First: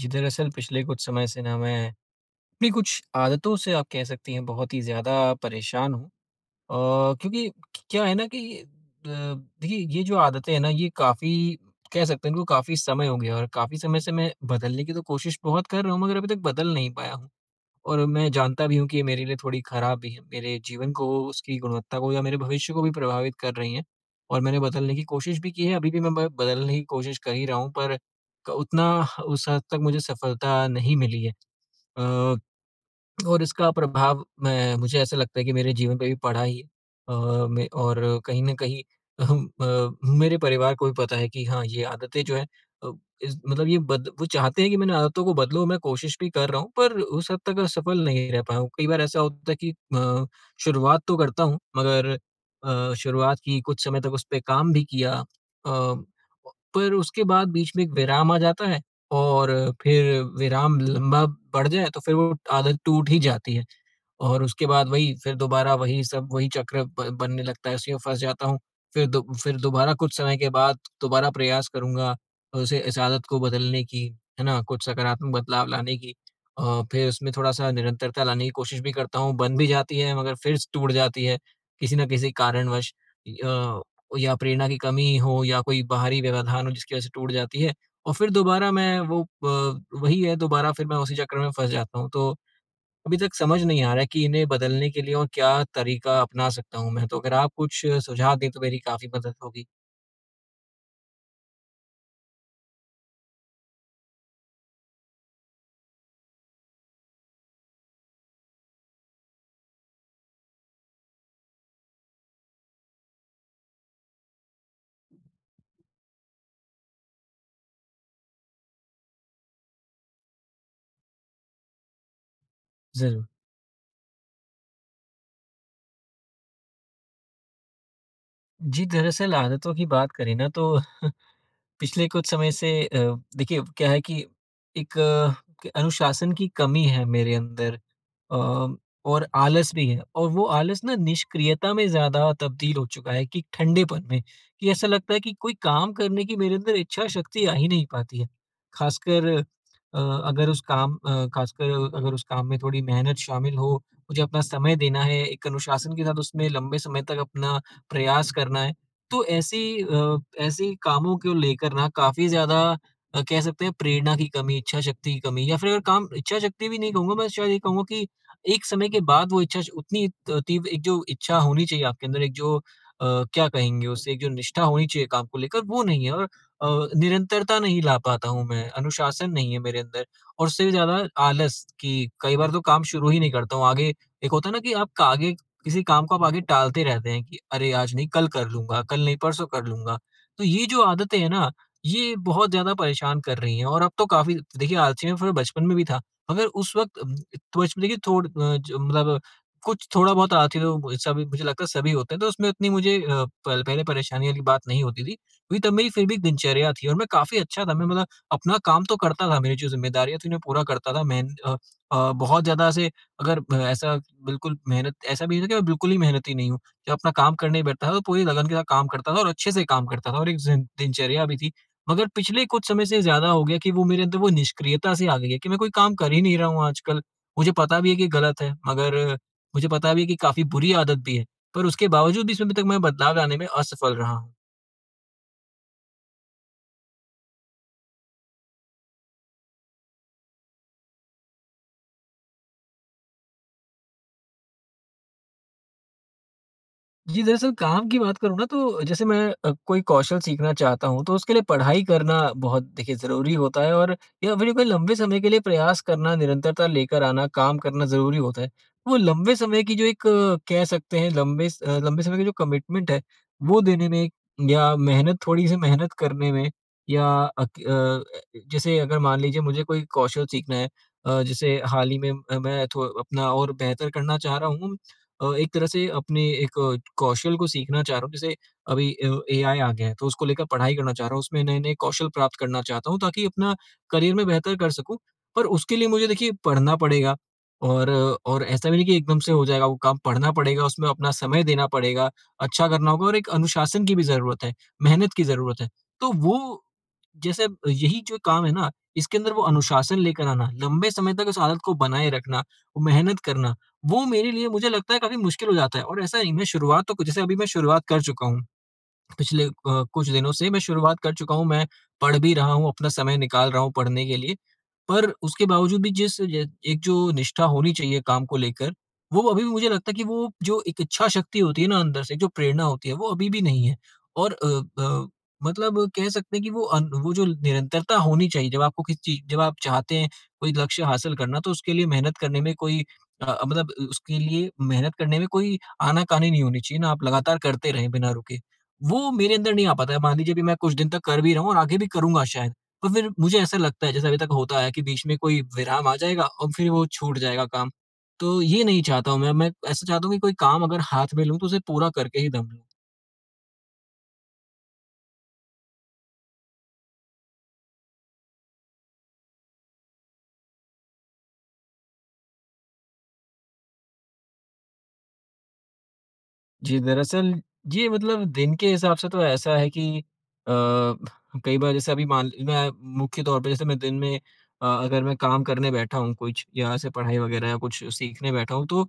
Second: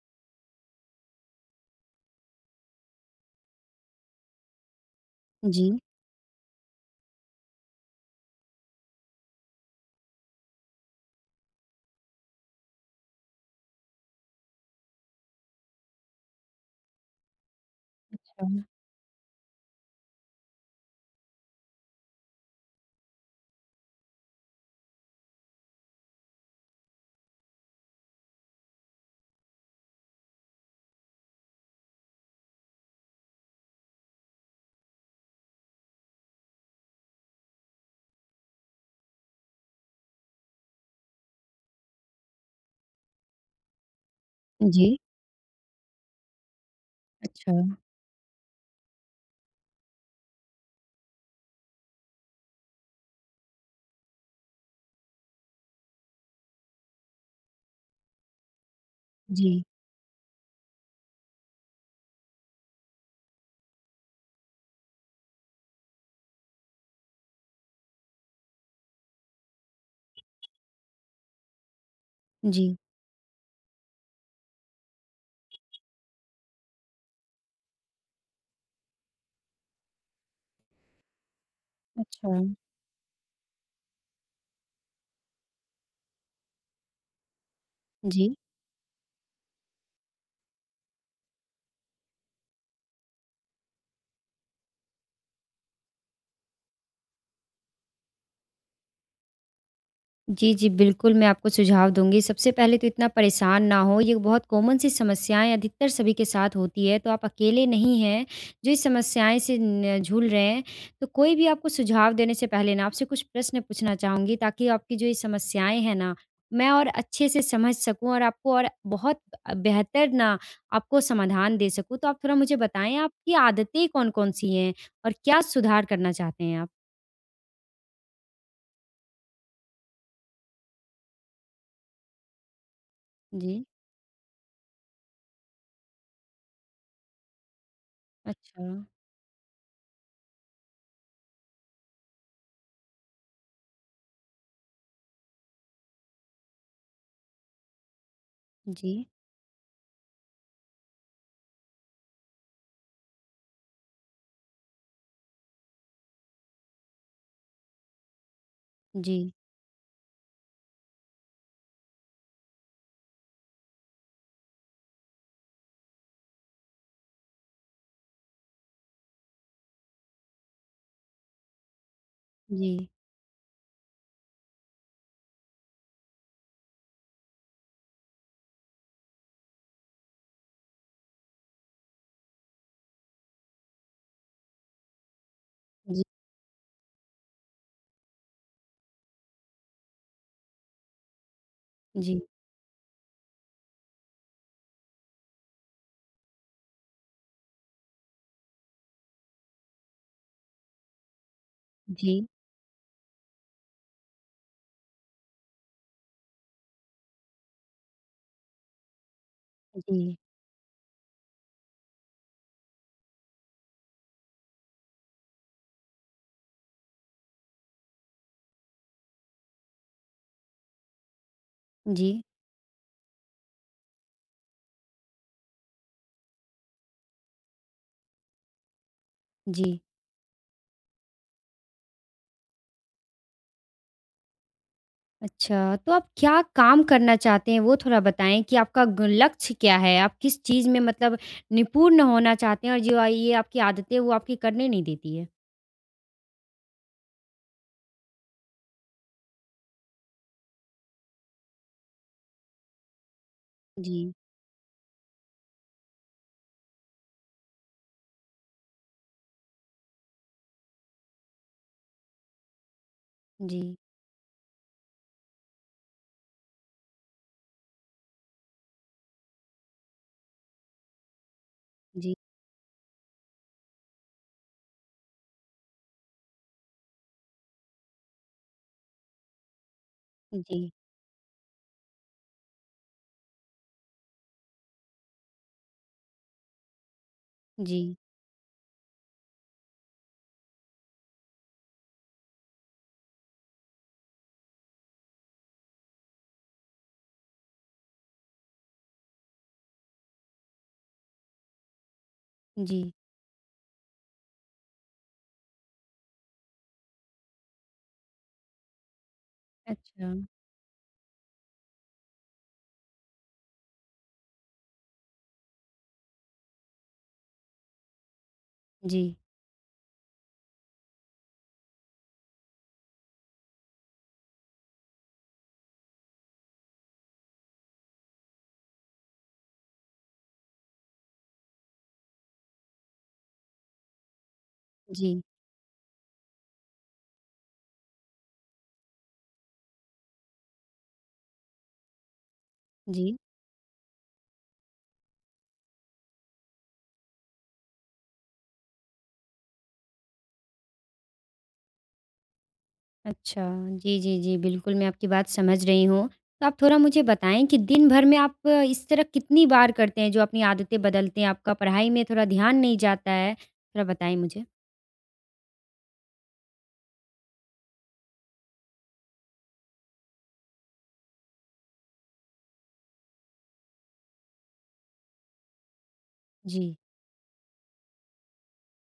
जी, दरअसल पिछले कुछ समय से ना मैं अपनी कुछ आदतों से आप कह सकती हैं बहुत ही ज़्यादा जी। परेशान हूँ। अ, क्योंकि क्या है ना कि देखिए ये जो आदतें हैं ना ये काफ़ी कह सकते हैं इनको काफ़ी समय हो गया और काफ़ी समय से मैं बदलने की तो कोशिश बहुत कर रहा हूँ मगर अभी तक बदल नहीं पाया हूँ। और मैं अच्छा। जानता भी हूँ कि ये मेरे लिए थोड़ी खराब भी है। मेरे जीवन को, उसकी गुणवत्ता को या मेरे भविष्य को भी प्रभावित कर रही हैं और मैंने बदलने की कोशिश भी की है। अभी भी मैं ब बदलने की कोशिश कर ही रहा हूँ पर क उतना उस हद तक मुझे सफलता नहीं मिली है। अ और इसका प्रभाव मैं मुझे ऐसा लगता है कि मेरे जीवन पे भी पड़ा ही है। मैं और कहीं न कहीं मेरे परिवार को भी पता है कि हाँ, ये आदतें जो हैं अ, इस मतलब ये बद वो चाहते हैं कि मैं इन जी। आदतों को बदलूँ, मैं कोशिश भी कर रहा हूँ, पर उस हद अच्छा। तक सफल नहीं रह पाया हूँ। कई बार ऐसा होता है कि शुरुआत तो करता हूँ, मगर शुरुआत की, कुछ समय तक उस पे काम भी किया पर उसके बाद बीच में एक विराम आ जाता है और जी, फिर विराम लंबा पड़ जाए तो फिर वो आदत टूट ही जाती है। और उसके बाद वही फिर दोबारा वही सब वही चक्र ब बनने लगता है, उसी में फँस जाता हूँ। फिर दोबारा कुछ समय के बाद दोबारा प्रयास करूँगा जी। उसे इस आदत को बदलने की, है ना? कुछ सकारात्मक बदलाव लाने की फिर उसमें थोड़ा-सा निरंतरता लाने की कोशिश भी करता हूँ, बन भी जाती है मगर फिर स टूट जाती है, किसी न अच्छा। किसी कारणवश अ, या प्रेरणा की कमी हो या कोई बाहरी व्यवधान हो जिसकी वजह से टूट जाती है और फिर जी। दोबारा मैं वो प वही है दोबारा फिर मैं उसी चक्र में फँस जाता हूँ। तो अभी तक समझ नहीं आ रहा है कि इन्हें बदलने के लिए और क्या तरीका अपना सकता हूँ मैं, तो अगर आप कुछ सुझाव दें तो मेरी काफ़ी मदद होगी। जी, जी। बिल्कुल, मैं आपको सुझाव दूँगी। सबसे पहले तो इतना परेशान ना हों, ये बहुत कॉमन सी समस्याएँ अधिकतर सभी के साथ होती है, तो आप अकेले नहीं हैं जो इस समस्याएँ से न जूझ रहे हैं। तो कोई भी आपको सुझाव देने से पहले ना आपसे कुछ प्रश्न पूछना चाहूँगी ताकि आपकी जो ये समस्याएँ हैं ना, मैं और अच्छे से समझ सकूँ और आपको और बहुत बेहतर ना आपको समाधान दे सकूँ। तो आप थोड़ा मुझे बताएँ ज़रूर। आपकी आदतें कौन-कौन सी हैं और क्या सुधार करना चाहते हैं आप? जी, दरअसल आदतों की बात करें ना तो पिछले कुछ समय से देखिए जी। क्या है कि एक कि अनुशासन की कमी है मेरे अंदर अच्छा। अ, और आलस भी है और वो आलस ना निष्क्रियता में ज़्यादा तब्दील हो चुका है कि ठंडेपन में कि ऐसा लगता है कि कोई काम करने की मेरे अंदर इच्छा शक्ति आ ही नहीं पाती है। जी। ख़ासकर अगर उस काम अ, ख़ासकर अगर उस काम में थोड़ी मेहनत शामिल हो, मुझे अपना समय देना है, एक अनुशासन के साथ उसमें लंबे समय तक अपना प्रयास करना है। तो जी। ऐसी ऐसी कामों को लेकर ना काफ़ी ज़्यादा कह सकते हैं प्रेरणा की कमी, इच्छा शक्ति की कमी या फिर अगर काम इच्छा शक्ति भी नहीं कहूँगा, मैं शायद ये कहूँगा कि एक समय के बाद वो इच्छा श उतनी त तीव्र एक जो इच्छा होनी चाहिए आपके अंदर, एक जो जी। क्या कहेंगे उसे, एक जो निष्ठा होनी चाहिए काम को लेकर, वो नहीं है और निरंतरता नहीं ला पाता हूँ मैं, अनुशासन नहीं है मेरे अंदर और उससे भी ज़्यादा आलस कि कई बार तो काम शुरू ही नहीं करता हूँ। आगे एक होता है ना कि आपका आगे किसी जी, काम को आप आगे टालते रहते हैं कि अरे आज नहीं कल कर लूँगा, कल नहीं परसों कर लूँगा। तो ये जो आदतें हैं ना, ये जी, बहुत ज़्यादा परेशान कर रही हैं और अब तो काफ़ी देखिए आलसी मैं थोड़ा बचपन में भी था, मगर उस वक़्त तो बचपन देखिए ज मतलब कुछ थोड़ा बहुत आलसी तो सभी मुझे लगता है सभी होते हैं, जी, तो उसमें उतनी मुझे पहले परेशानी वाली बात नहीं होती थी। क्योंकि तब मेरी फिर भी एक दिनचर्या थी और मैं काफ़ी अच्छा था, मैं मतलब अपना काम तो करता था, मेरी जो जी, ज़िम्मेदारियाँ थी उन्हें पूरा करता था। मैं बहुत ज़्यादा ऐसे अगर ऐसा बिल्कुल मेहनत ऐसा भी नहीं है कि मैं बिल्कुल ही मेहनती नहीं हूँ। जब अपना काम करने बैठता था तो पूरी लगन के साथ काम करता था और अच्छे से काम करता था और एक जिन दिनचर्या भी थी। मगर जी, पिछले कुछ समय से ज़्यादा हो गया कि वो मेरे अंदर वो निष्क्रियता सी आ गई है कि मैं कोई काम कर ही नहीं रहा हूँ आजकल। मुझे पता भी है कि गलत है, मगर मुझे जी। पता भी है कि काफ़ी बुरी आदत भी है। पर उसके बावजूद भी इसमें अभी तक मैं बदलाव लाने में असफल रहा हूँ। अच्छा, तो आप क्या काम करना चाहते हैं वो थोड़ा बताएँ कि आपका ग लक्ष्य क्या है? आप किस चीज़ में मतलब निपुण होना चाहते हैं और जो ये आपकी आदतें हैं वो आपकी करने नहीं देती है? जी, दरअसल काम की बात करूँ ना तो जैसे मैं कोई कौशल सीखना चाहता हूँ तो उसके लिए पढ़ाई करना बहुत देखिए ज़रूरी होता है और जी, या फिर कोई लंबे समय के लिए प्रयास करना, निरंतरता लेकर आना, काम करना ज़रूरी होता है। वो लंबे समय की जो एक कह सकते हैं लंबे समय की जो कमिटमेंट है, जी, वो देने में या मेहनत थोड़ी-सी मेहनत करने में या अक अ अ, जैसे अगर मान लीजिए मुझे कोई कौशल सीखना है जैसे हाल ही में जी, मैं थो अपना और बेहतर करना चाह रहा हूँ। एक तरह से अपने एक कौशल को सीखना चाह रहा हूँ। जैसे अभी एआई आ गया है तो उसको लेकर जी, पढ़ाई करना चाह रहा हूँ। उसमें नए-नए कौशल प्राप्त करना चाहता हूँ ताकि अपना करियर में बेहतर कर सकूँ। पर उसके लिए मुझे देखिए पढ़ना पड़ेगा जी, और जी। अ, और ऐसा भी नहीं कि एकदम से हो जाएगा वो काम, पढ़ना पड़ेगा, उसमें अपना समय देना पड़ेगा, अच्छा करना होगा और एक अनुशासन की भी ज़रूरत है, मेहनत की ज़रूरत है। तो वो जैसे यही जो काम है ना, इसके अंदर वो अनुशासन लेकर आना, लंबे समय तक उस आदत को बनाए रखना, वो जी मेहनत करना वो मेरे लिए मुझे लगता है काफ़ी मुश्किल हो जाता है और ऐसा नहीं मैं शुरुआत तो जैसे अभी मैं शुरुआत कर चुका हूँ। पिछले कुछ अच्छा, दिनों से मैं शुरुआत कर चुका हूँ, मैं पढ़ भी रहा हूँ, अपना समय निकाल रहा हूँ पढ़ने के लिए। पर उसके बावजूद भी जिस ज एक जो निष्ठा होनी चाहिए काम को लेकर, जी, वो अभी भी मुझे लगता है कि वो जो एक इच्छा शक्ति होती है ना अंदर से, जो प्रेरणा होती है, वो अभी भी नहीं है। और अ, मतलब कह सकते हैं कि वो जो निरंतरता होनी चाहिए, जब आपको किसी चीज़ जब आप चाहते हैं कोई लक्ष्य हासिल करना, तो उसके लिए मेहनत करने में कोई मतलब उसके लिए मेहनत करने जी, में कोई आनाकानी नहीं होनी चाहिए ना, आप लगातार करते रहें बिना रुके। वो मेरे अंदर नहीं आ पाता है। मान लीजिए अभी मैं कुछ दिन तक कर भी रहा हूँ और आगे भी करूँगा शायद, पर फिर जी। मुझे ऐसा लगता है जैसे अभी तक होता है कि बीच में कोई विराम आ जाएगा और फिर वो छूट जाएगा काम। तो ये नहीं चाहता हूँ मैं ऐसा चाहता हूँ कि कोई काम अगर हाथ में लूँ तो उसे पूरा करके ही दम लूँ। अच्छा, जी, जी, जी। बिल्कुल, मैं आपकी बात समझ रही हूँ। तो आप थोड़ा मुझे बताएँ कि दिन भर में आप इस तरह कितनी बार करते हैं, जो अपनी आदतें बदलते हैं? आपका पढ़ाई में थोड़ा ध्यान नहीं जाता है? थोड़ा बताएँ मुझे। जी, दरअसल ये मतलब दिन के हिसाब से तो ऐसा है कि कई बार जैसे अभी मान मैं मुख्य तौर पे जैसे मैं दिन में अगर मैं काम करने बैठा हूँ कुछ या जी, ऐसे पढ़ाई वगैरह या कुछ सीखने बैठा हूँ, तो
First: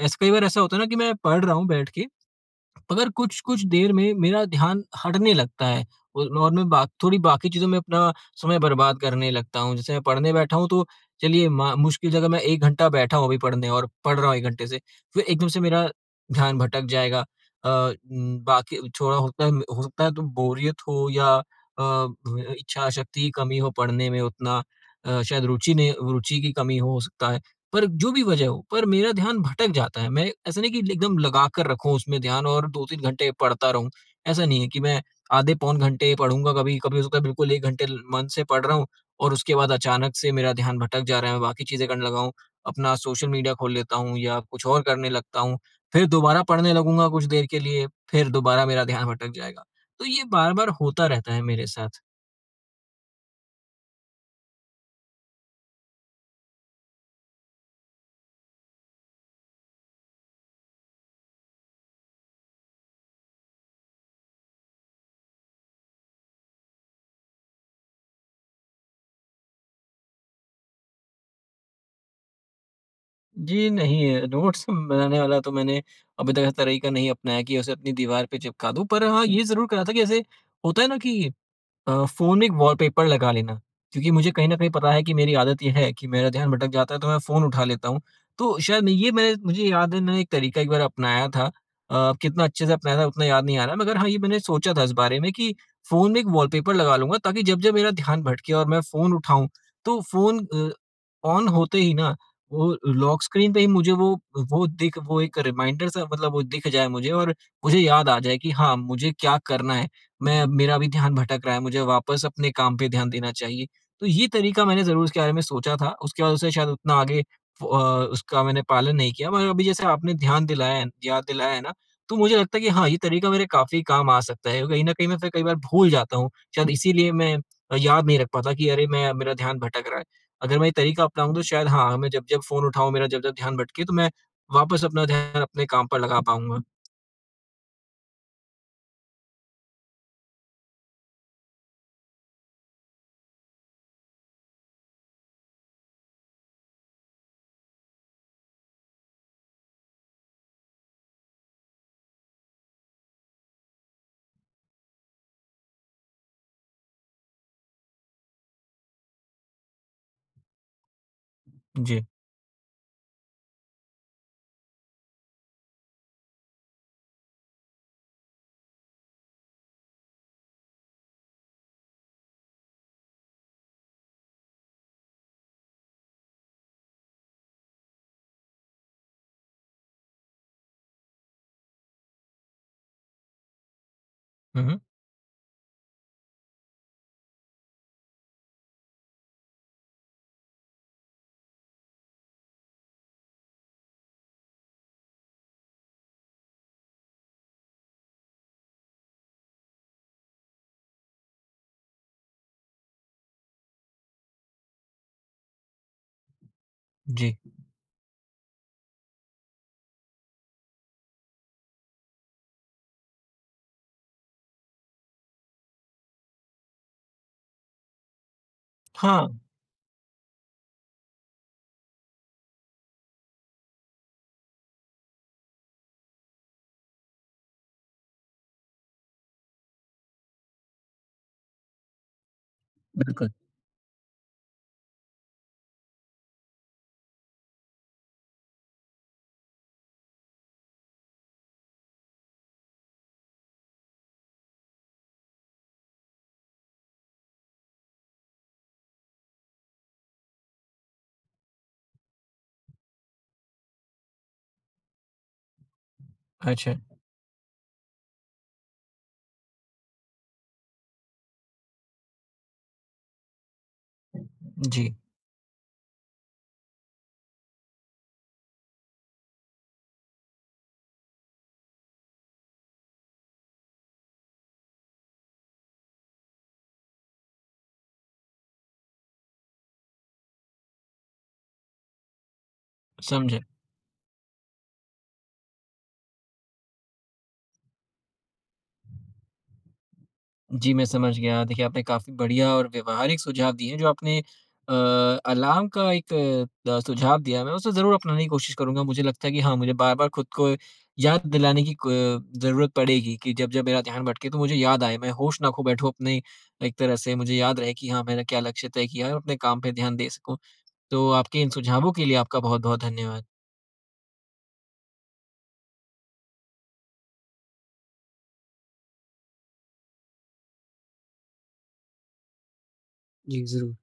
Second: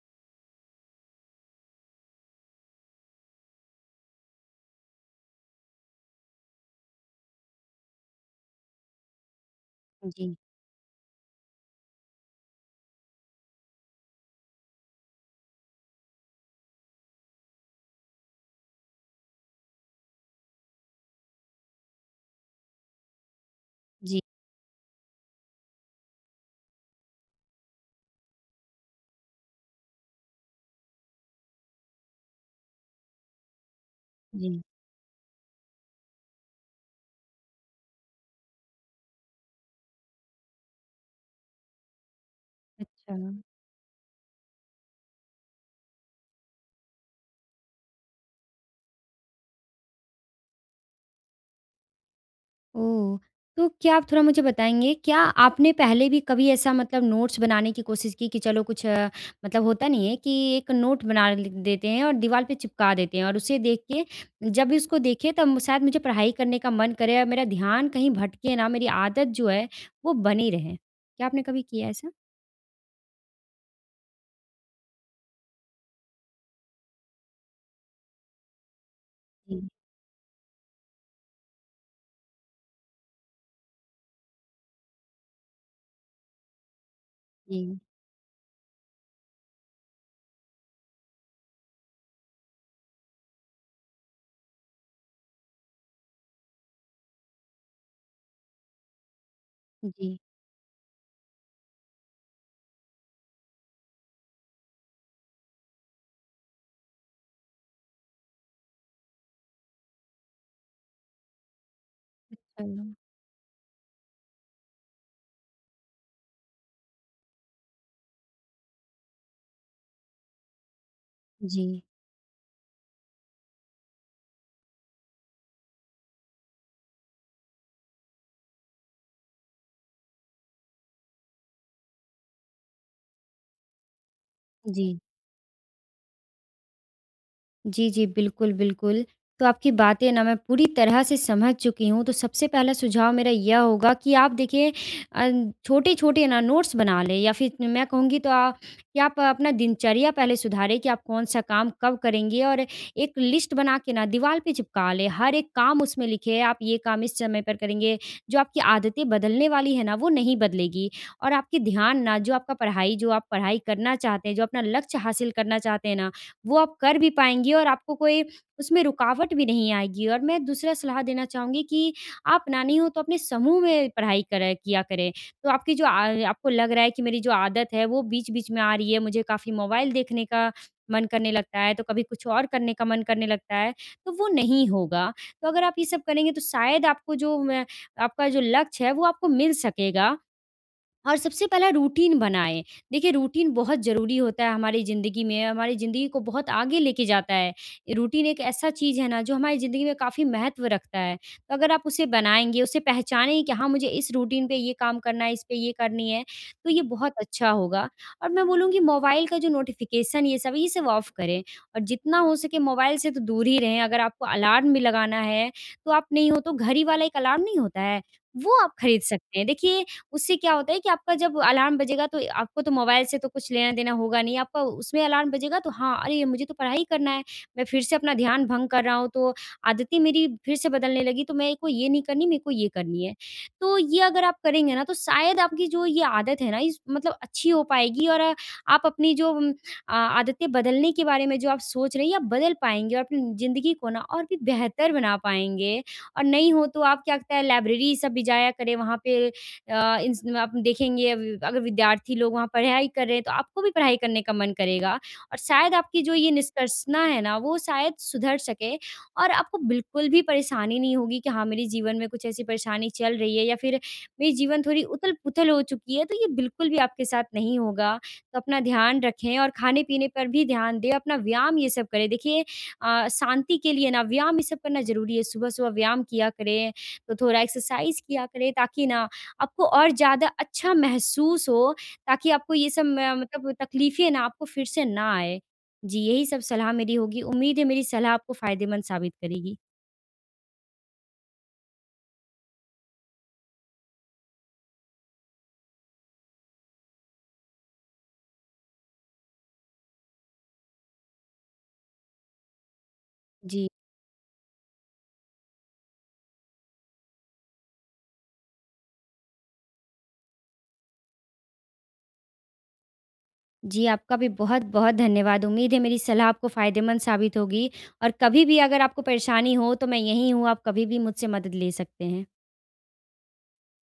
ऐसा कई बार ऐसा होता है ना कि मैं पढ़ रहा हूँ बैठ के मगर कुछ-कुछ देर में मेरा ध्यान हटने लगता है और मैं बा थोड़ी बाकी चीज़ों में अपना समय बर्बाद करने लगता हूँ। जैसे मैं पढ़ने जी, बैठा हूँ तो चलिए मा मुश्किल से अगर मैं 1 घंटा बैठा हूँ अभी पढ़ने और पढ़ रहा हूँ 1 घंटे से, फिर एकदम से मेरा ध्यान भटक जाएगा। अ, बाकी थोड़ा होता है हो सकता है तो बोरियत हो या इच्छा शक्ति की कमी हो पढ़ने जी, में उतना शायद रुचि नहीं रुचि की कमी हो सकता है। पर जो भी वजह हो, पर मेरा ध्यान भटक जाता है। मैं ऐसा नहीं कि एकदम लगा कर रखूँ उसमें ध्यान और 2-3 घंटे पढ़ता रहूँ, ऐसा जी। नहीं है कि मैं आधे पौन घंटे पढ़ूँगा कभी, कभी हो सकता है बिल्कुल 1 घंटे ल मन से पढ़ रहा हूँ और उसके बाद अचानक से मेरा ध्यान भटक जा रहा है, मैं बाकी चीज़ें करने लगा हूँ। अपना अच्छा। सोशल मीडिया खोल लेता हूँ या कुछ और करने लगता हूँ, फिर दोबारा पढ़ने लगूँगा कुछ देर के लिए, फिर दोबारा मेरा ध्यान भटक जाएगा। तो ये बार-बार होता रहता है मेरे साथ। ओह! तो क्या आप थोड़ा मुझे बताएँगे, क्या आपने पहले भी कभी ऐसा मतलब नोट्स बनाने की कोशिश की कि चलो कुछ मतलब होता नहीं है कि एक नोट बना ल देते हैं और दीवार पे चिपका देते हैं और उसे देख के जब भी उसको देखें तब शायद मुझे पढ़ाई करने का मन करे और मेरा ध्यान कहीं भटके ना, मेरी आदत जो है वो बनी रहे। क्या आपने कभी किया ऐसा? जी, नहीं नोट्स बनाने वाला तो मैंने अभी तक इस तरीका नहीं अपनाया कि उसे अपनी दीवार पे चिपका दूँ। पर हाँ, ये जी, ज़रूर करा था कि ऐसे होता है ना कि फ़ोन में एक वॉलपेपर लगा लेना, क्योंकि मुझे कहीं न कहीं पता है कि मेरी आदत ये है कि मेरा ध्यान भटक जाता है तो मैं फ़ोन उठा जी, लेता हूँ। तो शायद मैं मुझे याद है मैंने एक तरीका एक बार अपनाया था। कितना अच्छे से अपनाया था उतना याद नहीं आ रहा मगर हाँ, ये मैंने सोचा था इस बारे में कि फ़ोन में एक वॉलपेपर लगा लूँगा ताकि जब-जब मेरा ध्यान भटके और मैं फ़ोन उठाऊँ तो जी। फ़ोन ऑन होते ही ना वो लॉक स्क्रीन पे ही मुझे वो दिख वो एक रिमाइंडर सा मतलब वो दिख जाए मुझे और मुझे याद आ जाए कि हाँ, मुझे क्या करना है। मैं मेरा भी ध्यान भटक रहा है, मुझे वापस अपने काम चलो। पे ध्यान देना चाहिए। तो ये तरीका मैंने ज़रूर उसके बारे में सोचा था, उसके बाद उसे शायद उतना आगे फ अ, उसका मैंने पालन नहीं किया मगर अभी जैसे आपने ध्यान दिलाया है याद दिलाया है ना, जी, तो मुझे लगता है कि हाँ, ये तरीका मेरे काफ़ी काम आ सकता है। कहीं न कहीं मैं फिर कई बार भूल जाता हूँ, शायद इसीलिए मैं याद नहीं रख पाता कि अरे मैं मेरा ध्यान भटक रहा है। अगर मैं ये तरीका अपनाऊँ तो शायद हाँ, मैं जब-जब फ़ोन उठाऊँ, मेरा जब-जब ध्यान भटके तो मैं वापस जी। अपना ध्यान अपने काम पर लगा पाऊँगा। जी, जी। बिल्कुल, बिल्कुल। तो आपकी बातें ना मैं पूरी तरह से समझ चुकी हूँ। तो सबसे पहला सुझाव मेरा यह होगा कि आप देखिए अ, छोटे-छोटे ना नोट्स बना लें या फिर मैं कहूँगी तो कि आप अपना दिनचर्या पहले सुधारें कि आप कौन-सा काम कब करेंगे और एक लिस्ट बना के ना दीवार पे चिपका लें। हर एक काम उसमें लिखें, आप ये काम इस समय पर करेंगे। जो आपकी आदतें बदलने वाली है ना, वो नहीं बदलेगी और आपकी ध्यान जी। ना जो आपका पढ़ाई जो आप पढ़ाई करना चाहते हैं, जो अपना लक्ष्य हासिल करना चाहते हैं ना, वो आप कर भी पाएँगी और आपको कोई उसमें रुकावट भी नहीं आएगी। और मैं दूसरा सलाह देना चाहूँगी कि आप ना नहीं हो तो अपने समूह में पढ़ाई करा किया करें। तो आपकी जो आ आपको लग रहा है कि मेरी जो आदत है वो बीच-बीच में आ रही है, मुझे काफ़ी मोबाइल देखने का मन करने लगता है, तो कभी कुछ और करने का मन करने लगता है, तो वो हुँ, नहीं हुँ। होगा। तो अगर आप ये सब करेंगे तो शायद आपको जो मैं आपका जो लक्ष्य है वो आपको मिल सकेगा और सबसे पहला रूटीन बनाएँ। देखिए रूटीन बहुत ज़रूरी होता है हमारी ज़िंदगी में, हमारी ज़िंदगी को बहुत आगे लेके जाता है। रूटीन एक ऐसा चीज़ है ना जो हमारी ज़िंदगी में काफ़ी महत्व रखता है। तो अगर आप उसे बनाएँगे, उसे पहचानेंगे कि हाँ, मुझे इस रूटीन पे ये काम करना है, इस पे ये करनी है, तो ये बहुत जी। अच्छा होगा। और मैं बोलूँगी मोबाइल का जो नोटिफ़िकेशन ये सब ऑफ करें और जितना हो सके मोबाइल से तो दूर ही रहें। अगर आपको अलार्म भी लगाना है, तो आप नहीं हो तो घर ही वाला एक अलार्म नहीं होता है, वो आप खरीद हाँ, सकते हैं। देखिए उससे क्या होता है कि आपका जब अलार्म बजेगा तो आपको तो मोबाइल से तो कुछ लेना-देना होगा नहीं, आपका उसमें अलार्म बजेगा तो हाँ, अरे! मुझे तो पढ़ाई करना है, मैं फिर से अपना ध्यान भंग कर रहा हूँ, तो आदतें मेरी फिर से बदलने लगी, तो मेरे को ये नहीं करनी, मेरे को ये करनी है। बिल्कुल। तो ये अगर आप करेंगे ना, तो शायद आपकी जो ये आदत है ना, इस मतलब अच्छी हो पाएगी और आप अपनी जो आदतें बदलने के बारे में जो आप सोच रहे हैं, ये आप बदल पाएँगे और अपनी ज़िंदगी को ना और भी बेहतर बना पाएँगे। और नहीं हो तो आप क्या लगता है लाइब्रेरी सब भी जाया करें, वहाँ पे इंस आप देखेंगे अभी अगर विद्यार्थी लोग वहाँ पढ़ाई कर रहे हैं, तो आपको भी पढ़ाई करने का मन करेगा और शायद आपकी जो ये अच्छा। निष्कर्षणा है ना, वो शायद सुधर सके और आपको बिल्कुल भी परेशानी नहीं होगी कि हाँ, मेरे जीवन में कुछ ऐसी परेशानी चल रही है या फिर मेरी जीवन थोड़ी जी, उथल-पुथल हो चुकी है, तो ये बिल्कुल भी आपके साथ नहीं होगा। तो अपना ध्यान रखें और खाने-पीने पर भी ध्यान दें, अपना व्यायाम ये सब करें। देखिए शांति के लिए ना व्यायाम ये सब करना ज़रूरी है। सुबह-सुबह व्यायाम किया करें, तो थोड़ा एक्सरसाइज़ किया करें ताकि ना आपको और ज़्यादा अच्छा महसूस हो ताकि आपको ये सब म समझा। मतलब तकलीफ़ें ना आपको फिर से ना आए। जी, यही सब सलाह मेरी होगी। उम्मीद है मेरी सलाह आपको फ़ायदेमंद साबित करेगी। जी, मैं समझ गया। देखिए, आपने काफ़ी बढ़िया और व्यावहारिक सुझाव दिए हैं, जो आपने अ, अलार्म का एक सुझाव दिया है, मैं उसे ज़रूर अपनाने की कोशिश करूँगा। मुझे लगता है कि हाँ, मुझे बार-बार खुद को याद दिलाने की क ज़रूरत पड़ेगी कि जब-जब जी। मेरा ध्यान भटके, तो मुझे याद आए, मैं होश ना खो बैठूँ अपने एक तरह से। मुझे याद रहे कि हाँ, मैंने क्या लक्ष्य तय किया है और अपने काम पे ध्यान दे सकूँ। तो आपके इन सुझावों के लिए आपका बहुत-बहुत धन्यवाद। जी, आपका भी बहुत-बहुत धन्यवाद। उम्मीद है मेरी सलाह आपको फ़ायदेमंद साबित होगी और कभी भी अगर आपको परेशानी हो तो मैं यहीं हूँ, आप कभी भी मुझसे मदद ले सकते हैं। जी, ज़रूर।